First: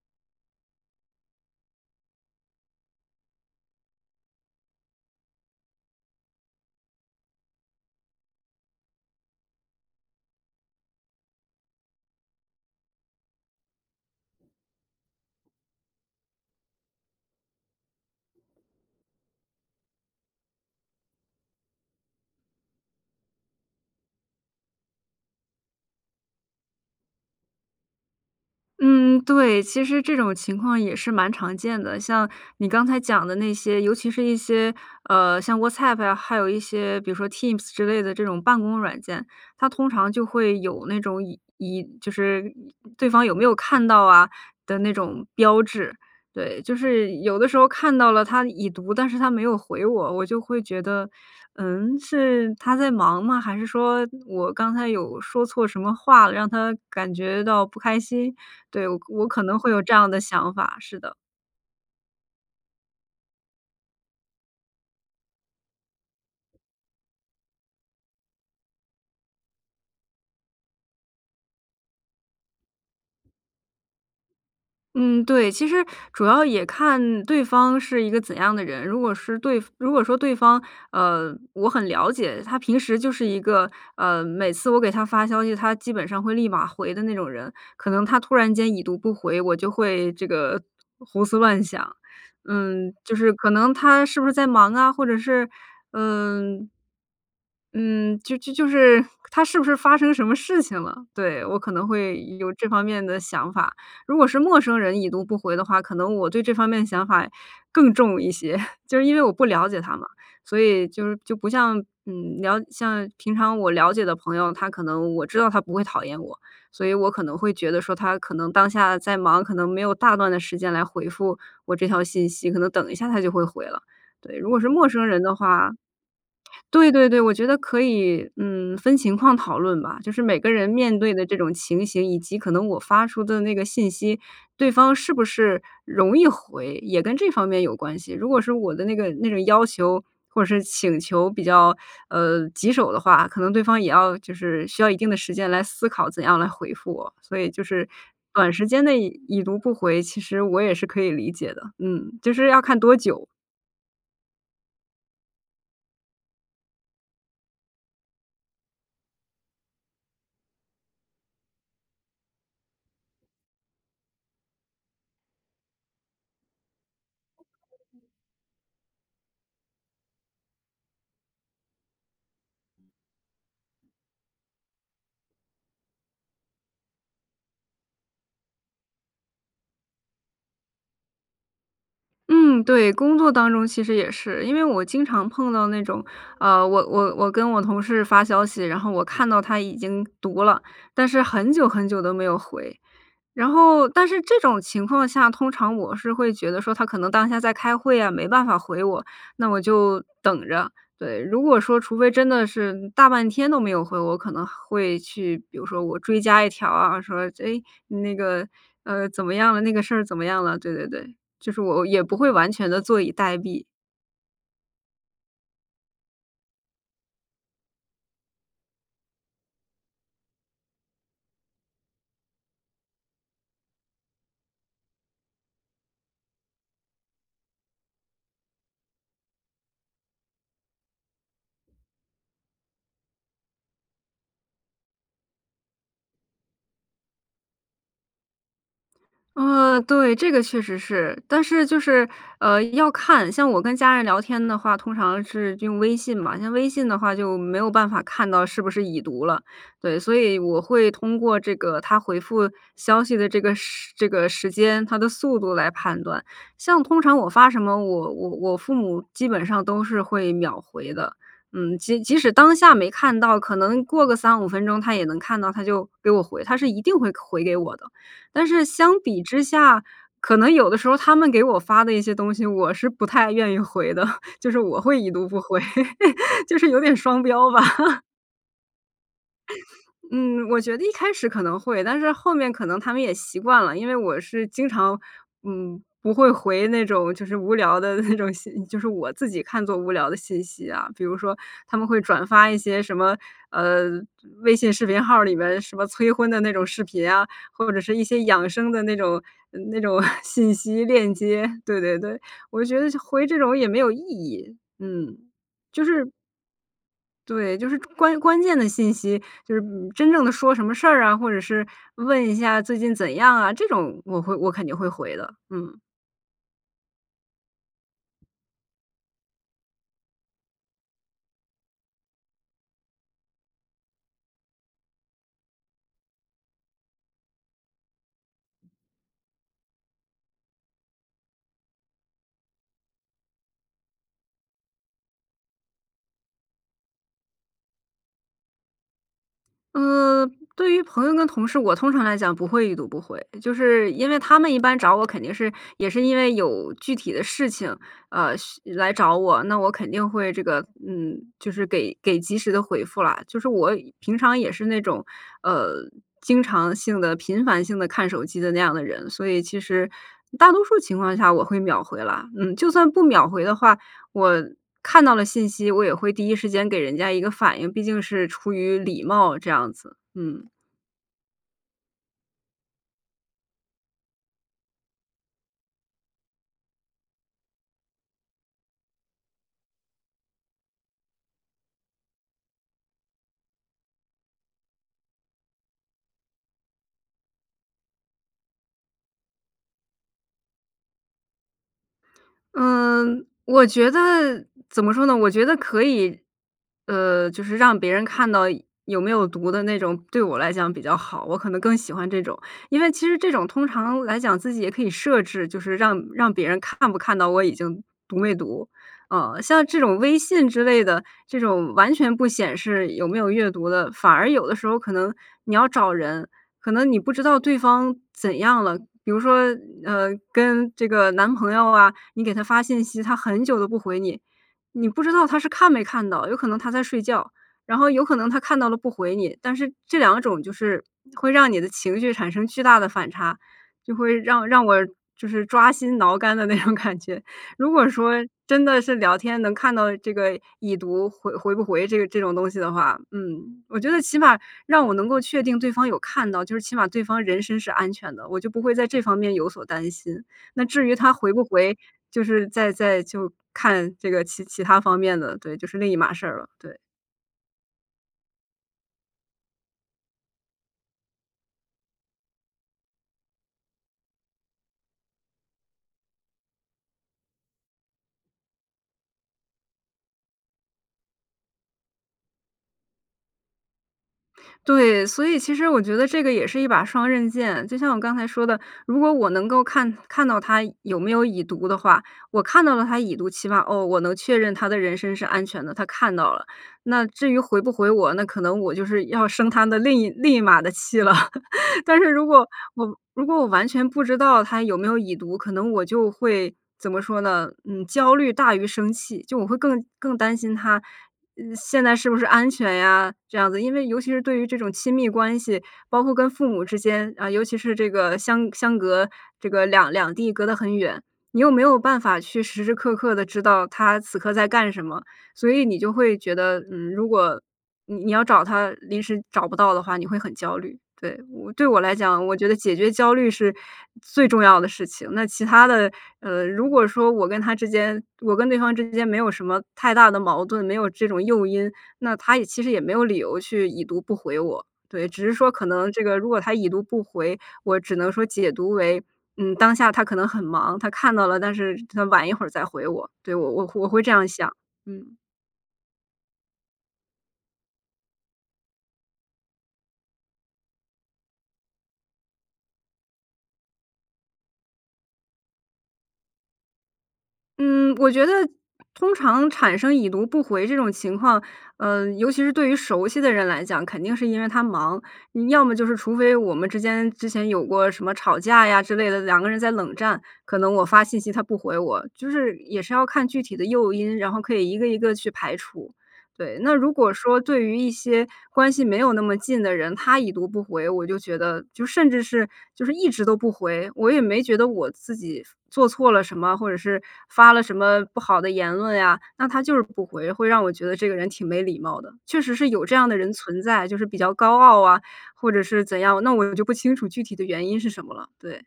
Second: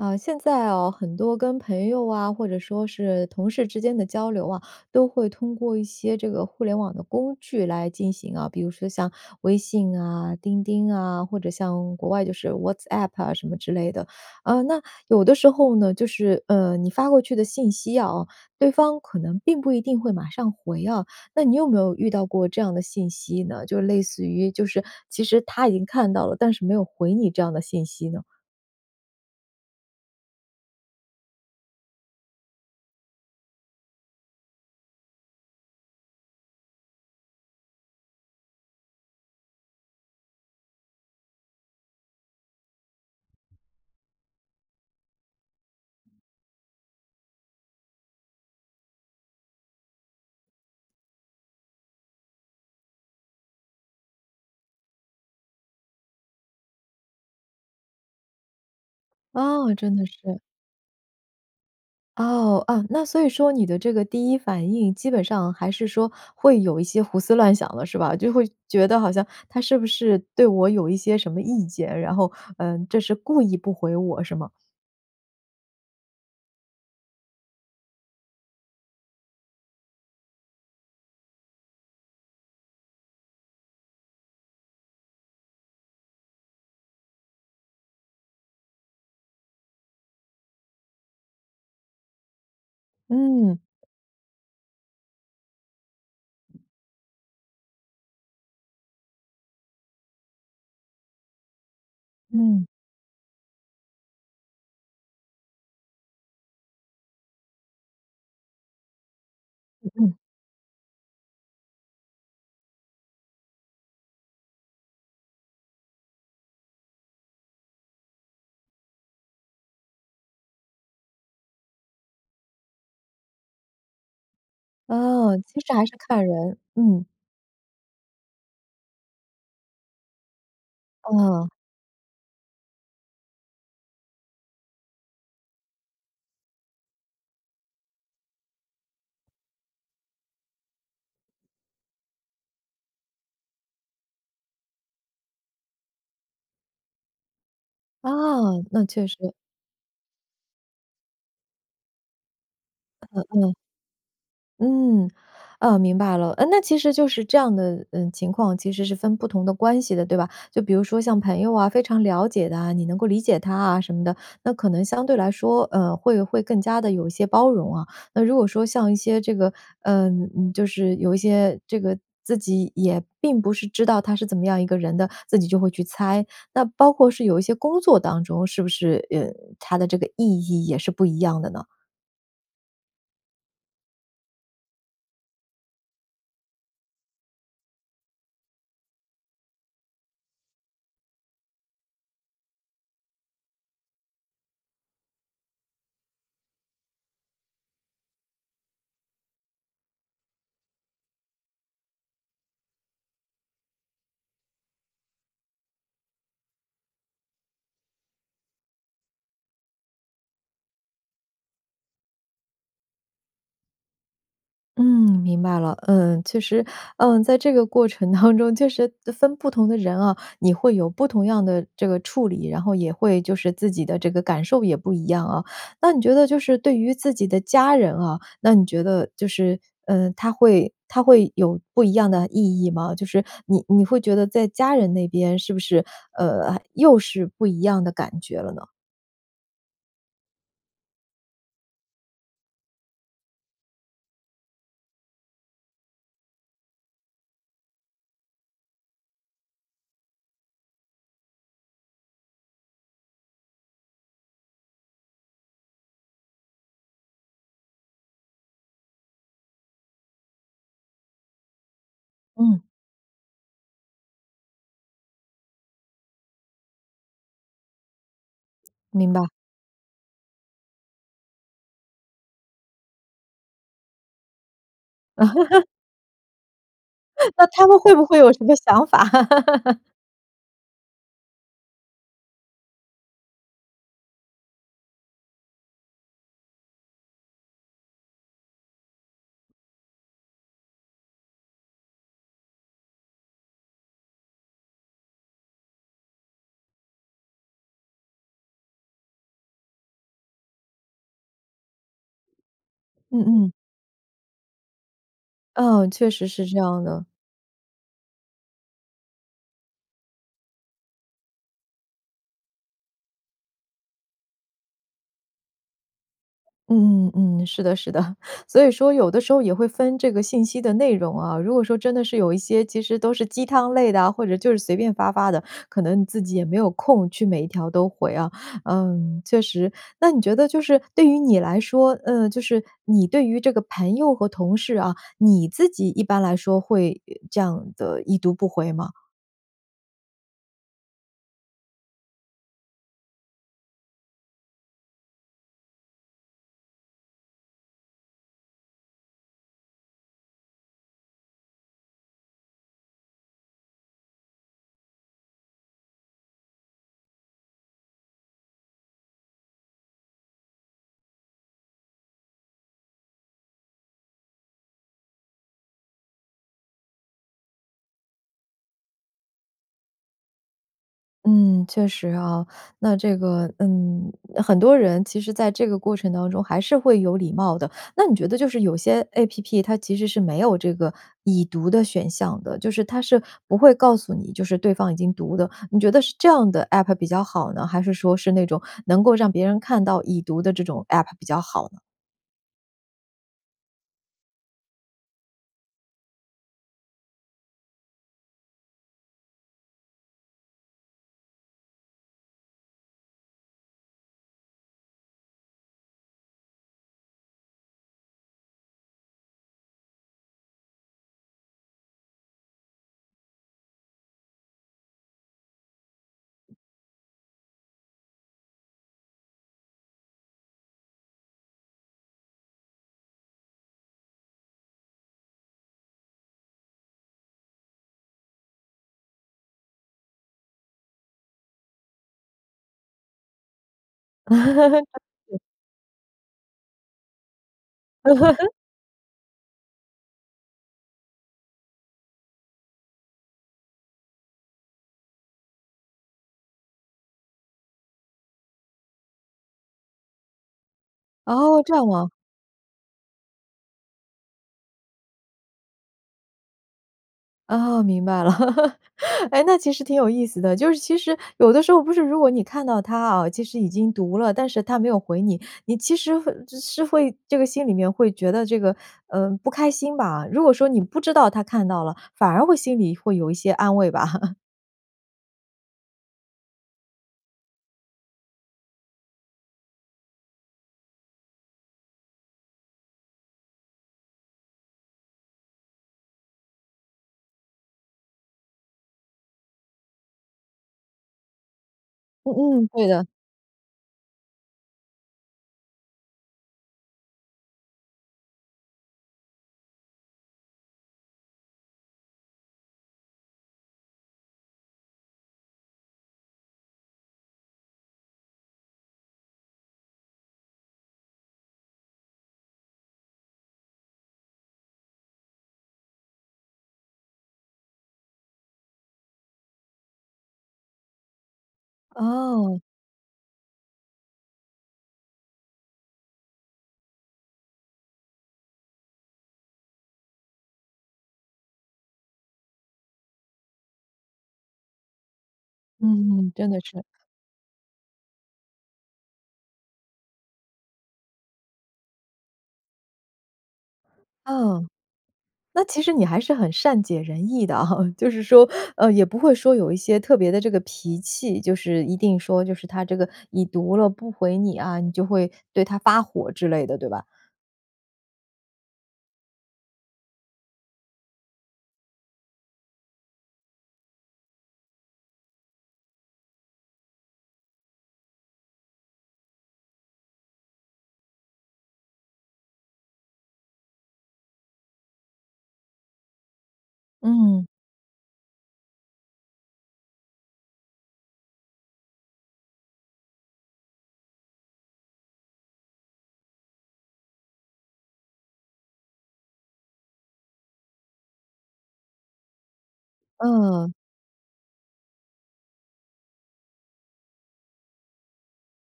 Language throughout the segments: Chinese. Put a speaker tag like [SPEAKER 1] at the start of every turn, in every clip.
[SPEAKER 1] 呃，现在哦，很多跟朋友啊，或者说是同事之间的交流啊，都会通过一些这个互联网的工具来进行啊，比如说像微信啊、钉钉啊，或者像国外就是 WhatsApp 啊什么之类的。呃，那有的时候呢，就是，呃，你发过去的信息啊，对方可能并不一定会马上回啊。那你有没有遇到过这样的信息呢，就类似于就是其实他已经看到了，但是没有回你这样的信息呢？
[SPEAKER 2] 嗯，对，其实这种情况也是蛮常见的。像你刚才讲的那些尤其是一些，呃，像 WhatsApp 啊，还有一些比如说 Teams 之类的这种办公软件，它通常就会有那种已已就是对方有没有看到啊的那种标志。对，就是有的时候看到了他已读，但是他没有回我，我就会觉得：”嗯？是他在忙吗？还是说我刚才有说错什么话了，让他感觉到不开心？“对，我可能会
[SPEAKER 1] 哦，
[SPEAKER 2] 有这
[SPEAKER 1] 真的
[SPEAKER 2] 样的
[SPEAKER 1] 是。
[SPEAKER 2] 想法，是的。
[SPEAKER 1] 哦，啊，那所以说你的这个第一反应，基本上还是说会有一些胡思乱想的是吧？就会觉得好像他是不是对我有一些什么意见，然后，呃，这是故意不回我是吗？
[SPEAKER 2] 嗯，对，其实主要也看对方是一个怎样的人。如果是对如果说对方，呃，我很了解，他平时就是一个，呃，每次我给他发消息，他基本上会立马回的那种人，可能他突然间已读不回，我就会这个胡思乱想。嗯，就是可
[SPEAKER 1] 嗯。
[SPEAKER 2] 能他是不是在忙啊？或者是，嗯嗯，就就是他是不是发生什么事情了，对，我可能会有
[SPEAKER 1] 嗯。
[SPEAKER 2] 这方面的想法。如果是陌生人已读不回的话，可能我对这方面的想法更重一些，就是因为我不了解
[SPEAKER 1] 嗯
[SPEAKER 2] 他嘛，
[SPEAKER 1] 嗯。
[SPEAKER 2] 所以就就不像，嗯，了像平常我了解的朋友，他可能我知道他不会讨厌我，所以我可能会觉得说他可能当下在忙，可能没有大段的时间来回复我这条信息，可能等一下他就会回了。对，如果是陌生人的
[SPEAKER 1] 哦，其
[SPEAKER 2] 话。
[SPEAKER 1] 实还是看人。
[SPEAKER 2] 对
[SPEAKER 1] 嗯。
[SPEAKER 2] 对对，我觉得可以，嗯，分情况讨论吧，就是每个人面对的这
[SPEAKER 1] 哦。
[SPEAKER 2] 种情形，以及可能我发出的那个信息，对方是不是容易回，也跟这方面有关系。如果是我的那个那种要求或者是请求比较，呃，棘手的话，可能对方也要就是需要一定的时间来思考怎样来回复我。所以就是
[SPEAKER 1] 啊，
[SPEAKER 2] 短时间
[SPEAKER 1] 那
[SPEAKER 2] 内
[SPEAKER 1] 确实。
[SPEAKER 2] 已已读不回，其实我也是可以理解的。嗯，就是要看多
[SPEAKER 1] 呃
[SPEAKER 2] 久。
[SPEAKER 1] 呃。嗯。呃，明白了，呃，那其实就是这样的，呃，情况其实是分不同的关系的，对吧？就比如说像朋友啊、非常了解的啊，你能够理解他啊什么的，那可能相对来说，呃，会会更加地有一些包容啊。那如果说像一些这个，嗯，就是有一些这个自己也并不是知道他是怎么样一个人的，自己就会去猜。那包括是有一些工作当中是不是，呃，他的这个意义也是不一样的呢？
[SPEAKER 2] 嗯，对。工作当中其实也是。因为我经常碰到那种，呃，我我我跟我同事发消息，然后我看到他已经读了，但是很久很久都没有回。然后但是这种情况下，通常我是会觉得说他可能当下在开会呀，没办法回我，那我就等着，对。如果说除非真的是大半天都没有回，我可能会去，比如说我追加一条啊，说：“诶，你那个，呃，怎么样了？那个事儿怎么样了？”对对对，就是我也不会完全地坐以待毙。
[SPEAKER 1] 嗯，明白了。呃，其实，嗯，在这个过程当中，就是分不同的人啊，你会有不同样的这个处理，然后也会就是自己的这个感受也不一样啊。那你觉得就是对于自己的家人啊，那你觉得就是，呃，它会它会有不一样的意义吗？就是你你会觉得在家人那边，是不是，呃，又是不一样的感觉了呢？
[SPEAKER 2] 呃，对，这个确实是。但是就是，呃，要看像我跟家人聊天的话，通常是用微信嘛，像微信的话就没有办法看到是不是已读了，对。所以我会通过这个他回复消息的这个时这个时间、他的速度来判断。像通常我发什么，我我我父母基本上都是会秒回的，嗯，即即使当
[SPEAKER 1] 嗯。
[SPEAKER 2] 下没看到，可能过个35分钟他也能看到，他就给我回，他是一定会回给我的。但是相
[SPEAKER 1] 明
[SPEAKER 2] 比
[SPEAKER 1] 白。
[SPEAKER 2] 之下，可能有的时候他们给我发的一些东西，我是不太愿意回的，就是我会已读不回，就是有点双
[SPEAKER 1] 那那
[SPEAKER 2] 标
[SPEAKER 1] 他们会
[SPEAKER 2] 吧。
[SPEAKER 1] 不会有什么想法？
[SPEAKER 2] 嗯，我觉得一开始可能会，但是后面可能他们也习惯了。因为我是经常，嗯，不会回那种就是无聊的那种信就是我自己看作无聊的信息啊。比如说他们会转发一些什么，呃，微信视频号儿里边儿什么催婚的那种视频啊，或者是一些养生的那种那种 信息链接，对对对。我觉得就
[SPEAKER 1] 嗯
[SPEAKER 2] 回这
[SPEAKER 1] 嗯。
[SPEAKER 2] 种也没有意义，嗯，就
[SPEAKER 1] 哦，
[SPEAKER 2] 是
[SPEAKER 1] 确实是这样的。
[SPEAKER 2] 对，就是关关键的信息，就是，嗯，真正的说什么事儿啊，或者是问一下最近怎样啊？这种我会我肯定会回的，嗯。
[SPEAKER 1] 嗯嗯嗯，是的，是的。所以说有的时候也会分这个信息的内容啊，如果说真的是有一些其实都是鸡汤类的啊，或者就是随便发发的，可能你自己也没有空去每一条都回啊。嗯，确实。那你觉得就是对于你来说，呃，就是你对于这个朋友和同事啊，你自己一般来说会，呃，这样地已读不回吗？
[SPEAKER 2] 呃，对于朋友跟同事，我通常来讲不会已读不回。就是因为他们一般找我肯定是也是因为有具体的事情，呃，需来找我，那我肯定会这个，嗯，就是给给及时地回复了。就是我平常也是那种，呃，经常性地频繁性地看手机的那样的人，所以其实大多数情况下我会秒回啦。嗯，就算不秒回的话，我看到了信息，我也会第一时间给人家一个反应，毕竟是出于礼貌这样子。嗯。
[SPEAKER 1] 嗯，确实啊。那这个嗯，很多人其实在这个过程当中还是会有礼貌的。那你觉得就是有些 APP 它其实是没有这个已读的选项的，就是它是不会告诉你，就是对方已经读的，你觉得是这样的 App 比较好呢？还是说是那种能够让别人看到已读的这种 App 比较好呢？
[SPEAKER 2] 嗯，我觉得怎么说呢，我觉得可以呃，就是让别人看到有没有读的那种对我来讲比较好，我可能更喜欢这种。因为其实这种通常来讲自己也可以设置，就是让让别人看不看到我已经读没读。呃，像这种微信之类的，这种完全不显示有没有阅读的，反而有的时候可能你要找人，可能你不知道对方怎样了，比如说，呃，跟这个男朋友啊，你给他发信息，他很久都不回你，你不知道他是看没看到，有可能他在睡觉，然后有可能他看到了不回你，但是这两种就是会让你的情绪产生巨大的反差，就会让让我 就
[SPEAKER 1] [unintelligible]
[SPEAKER 2] 是抓心挠肝的那种感觉。如果说 真的是聊天能看到这个已读回回不回这个这种东西的话，嗯，我觉得起码让我能够确定对方有看到，就是起码对方人身是安全的，我就不会在这方面有所担心。那至于他回不
[SPEAKER 1] 哦，这
[SPEAKER 2] 回，
[SPEAKER 1] 样啊。
[SPEAKER 2] 就是再再就看这个其其它方面的，对，就是另一码事儿了，对。
[SPEAKER 1] 哦，明白了。哎，那其实挺有意思的，就是其实有的时候不是如果你看到他啊，其实已经读了，但是他没有回你，你其实会其实会这个心里面会觉得这个，呃，不开心吧。如果说你不知道他看到了，反而会心里会有一些安慰吧。
[SPEAKER 2] 对，所以其实我觉得这个也是一把双刃剑。就像我刚才说的，如果我能够看看到他有没有已读的话，我看到了他已读，起码哦，我能确认他的人身是安全的，他看到了。那至于回不回我，那可能我就是要生他的另一另一码的气了。但是如果
[SPEAKER 1] 嗯，嗯，对
[SPEAKER 2] 我
[SPEAKER 1] 的。
[SPEAKER 2] 如果我完全不知道他有没有已读，可能我就会怎么说呢？嗯，焦虑大于生气，就我会更更担心他，嗯，现在是不是安全呀这样子。因为尤其是对于这种亲密关系，包括跟父母之间，啊，尤其是这个相相隔这个两两地，隔得很远，你又没有办法去时时刻刻地知道他此刻在干什么，所以你就会觉得，嗯，如果你你要找他临时找不到的话，你会很焦虑。对，对我来讲，我觉得
[SPEAKER 1] 哦。
[SPEAKER 2] 解决焦虑是最重要的事情，那其他的，呃，如果说我跟他之间我跟对方之间没有什么太大的矛盾，没有这种诱因，那他也其实也没有理由去已读不回我。对，只是说可能这个
[SPEAKER 1] 嗯，
[SPEAKER 2] 如
[SPEAKER 1] 嗯，
[SPEAKER 2] 果
[SPEAKER 1] 真
[SPEAKER 2] 他
[SPEAKER 1] 的
[SPEAKER 2] 已读
[SPEAKER 1] 是。
[SPEAKER 2] 不回，我只能说解读为，嗯，当下他可能很忙，他看到了，但是他晚一会儿再回我。对，我我我会这样想。
[SPEAKER 1] 嗯，
[SPEAKER 2] 嗯。
[SPEAKER 1] 那其实你还是很善解人意的啊，就是说，呃，也不会说有一些特别的这个脾气，就是一定说就是他这个已读了不回你啊，你就会对他发火之类的，对吧？
[SPEAKER 2] 嗯，我觉得通常产生已读不回这种情况，呃，尤其是对于熟悉的人来讲，肯定是因为他忙。要么就是除非我们之间之前有过什么吵架呀之类的，两个人在冷战。可能我发信息他不回我，就是也是要看具体的诱因，然后可以1个1个去排除，对。那如果说
[SPEAKER 1] 嗯。
[SPEAKER 2] 对于一些关系没有那么近的人，他已读不回，我就觉得，就甚至是就是一直都不回，我也没觉得我自己做错了什么，或者是发了什么不好的言论呀。那他就是不回，会让我觉得这个人挺没礼貌的。确实是有这样的人存
[SPEAKER 1] 嗯。
[SPEAKER 2] 在，就是比较高傲啊，或者是怎样，那我就不清楚具体的原因是什么了，对。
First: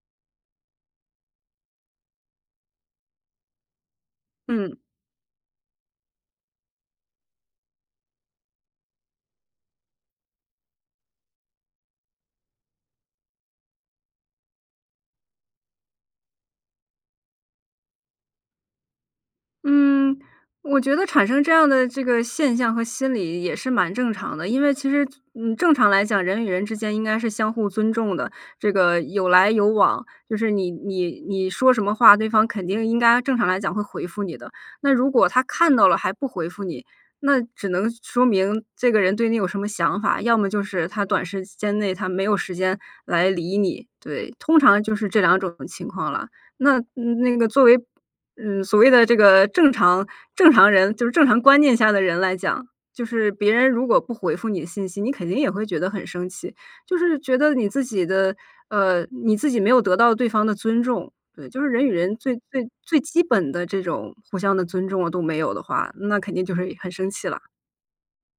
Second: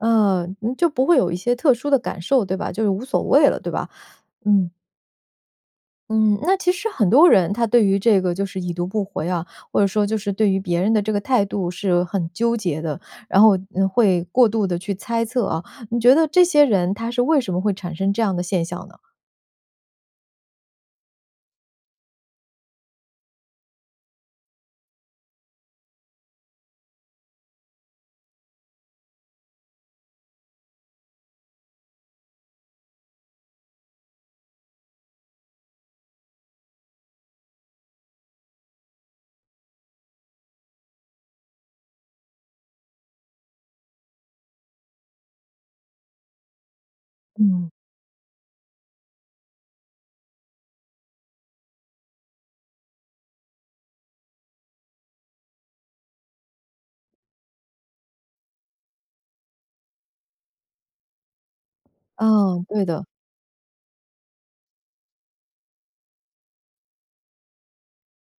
[SPEAKER 1] 呃，就不会有一些特殊的感受对吧，就是无所谓了对吧？嗯。
[SPEAKER 2] 嗯。
[SPEAKER 1] 嗯，那其实很多人他对于这个就是已读不回啊，或者说就是对于别人的这个态度是很纠结的。然后会过度地去猜测啊，你觉得这些人他是为什么会产生这样的现象呢？
[SPEAKER 2] 嗯，我觉得产生这样的这个现象和心理也是蛮正常的，因为其实，嗯，正常来讲，人与人之间应该是相互尊重的，这个有来有往，就是你你你说什么话，对方肯定应该正常来讲会回复你的。那如果他看到了还不回复你，那只能说明这个人对你有什么想法，要么就是他短时间内他没有时间来理你。对，通常就是这两种情况了。那那个作
[SPEAKER 1] 嗯。
[SPEAKER 2] 为，嗯，所谓的这个正常正常人就是正常观念下的人来讲，就是别人如果不回复你信息，你肯定也会觉得很生气。就是觉得你自己的，呃，你自己没有得到对方的尊重。对，就是人与人最
[SPEAKER 1] 嗯，
[SPEAKER 2] 最
[SPEAKER 1] 对
[SPEAKER 2] 最
[SPEAKER 1] 的。
[SPEAKER 2] 基本的这种互相的尊重都没有的话，那肯定就是很生气啦。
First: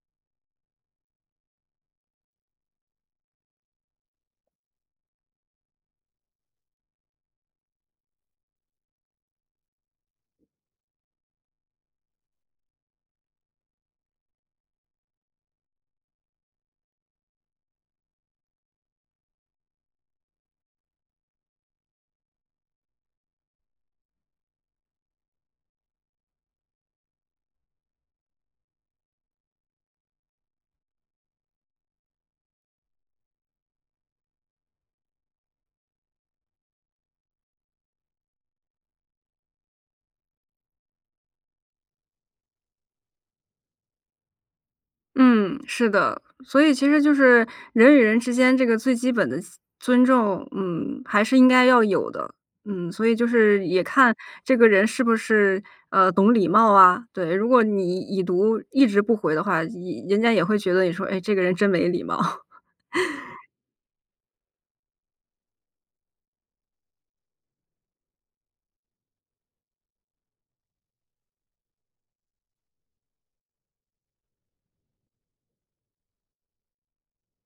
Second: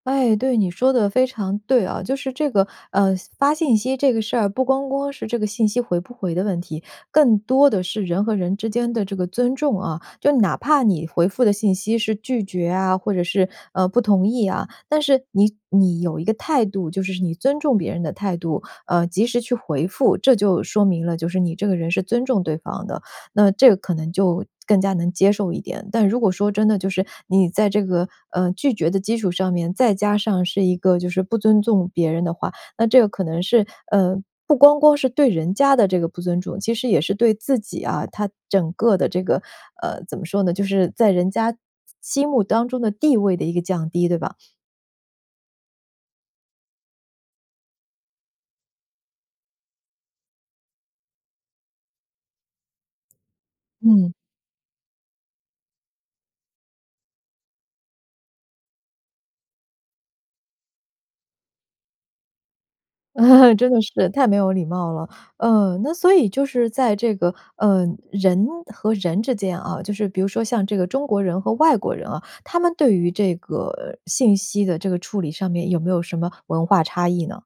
[SPEAKER 1] 哎，对，你说得非常对啊。就是这个，呃，发信息这个事儿不光光是这个信息回不回的问题，更多的是人和人之间的这个尊重啊，就哪怕你回复的信息是拒绝啊，或者是，呃，不同意啊，但是你你有一个态度，就是你尊重别人的态度，呃，及时去回复，这就说明了就是你这个人是尊重对方的，那这个可能就更加能接受一点。但如果说真的就是你在这个，呃，拒绝的基础上面，再加上是一个就是不尊重别人的话，那这个可能是，呃，不光光是对人家的这个不尊重，其实也是对自己啊，他整个的这个呃，怎么说呢？就是在人家心目当中的地位的一个降低，对吧？
[SPEAKER 2] 嗯，是的，所以其实就是人与人之间这个最基本的尊重，嗯，还是应该要有的。嗯。所以就是也
[SPEAKER 1] 嗯。
[SPEAKER 2] 看这个人是不是，呃，懂礼貌啊，对，如果你已读一直不回的话，一人家也会觉得你说：”哎，这个人真没礼貌。“
[SPEAKER 1] 真的是，太没有礼貌了。呃，那所以就是在这个呃，人和人之间啊，就是比如说像这个中国人和外国人啊，他们对于这个信息的这个处理上面有没有什么文化差异呢？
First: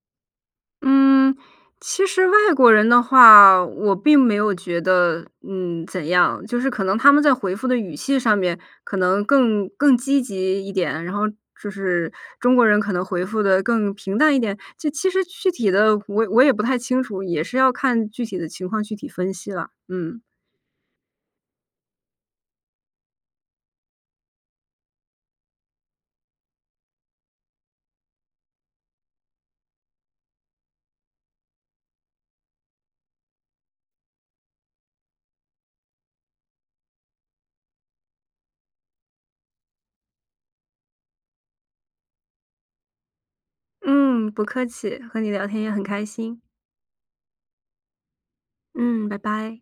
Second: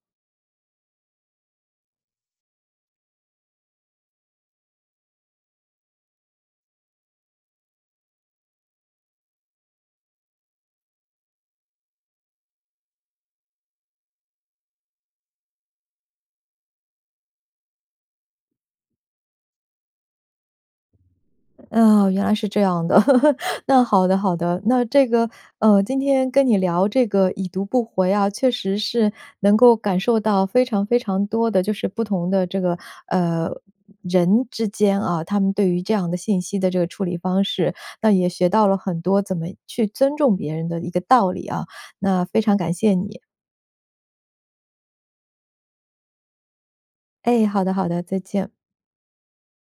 [SPEAKER 2] 嗯，其实外国人的话，我并没有觉得，嗯，怎样。就是可能他们在回复的语气上面可能更更积极一点，然后就是中国人可能回复得更平淡一点？这其实具体的我我也不太清楚，也是要看具体的情况具体分析了。嗯。
[SPEAKER 1] 哦，原来是这样的。那好的好的，那这个，呃，今天跟你聊这个已读不回啊，确实是能够感受到非常非常多的就是不同的这个，呃，人之间啊，他们对于这样的信息的这个处理方式，那也学到了很多怎么去尊重别人的一个道理啊，那非常感谢你。
[SPEAKER 2] 嗯，不客气。和你聊天也很开心。
[SPEAKER 1] 诶，好的好的，再见。
[SPEAKER 2] 嗯，拜拜。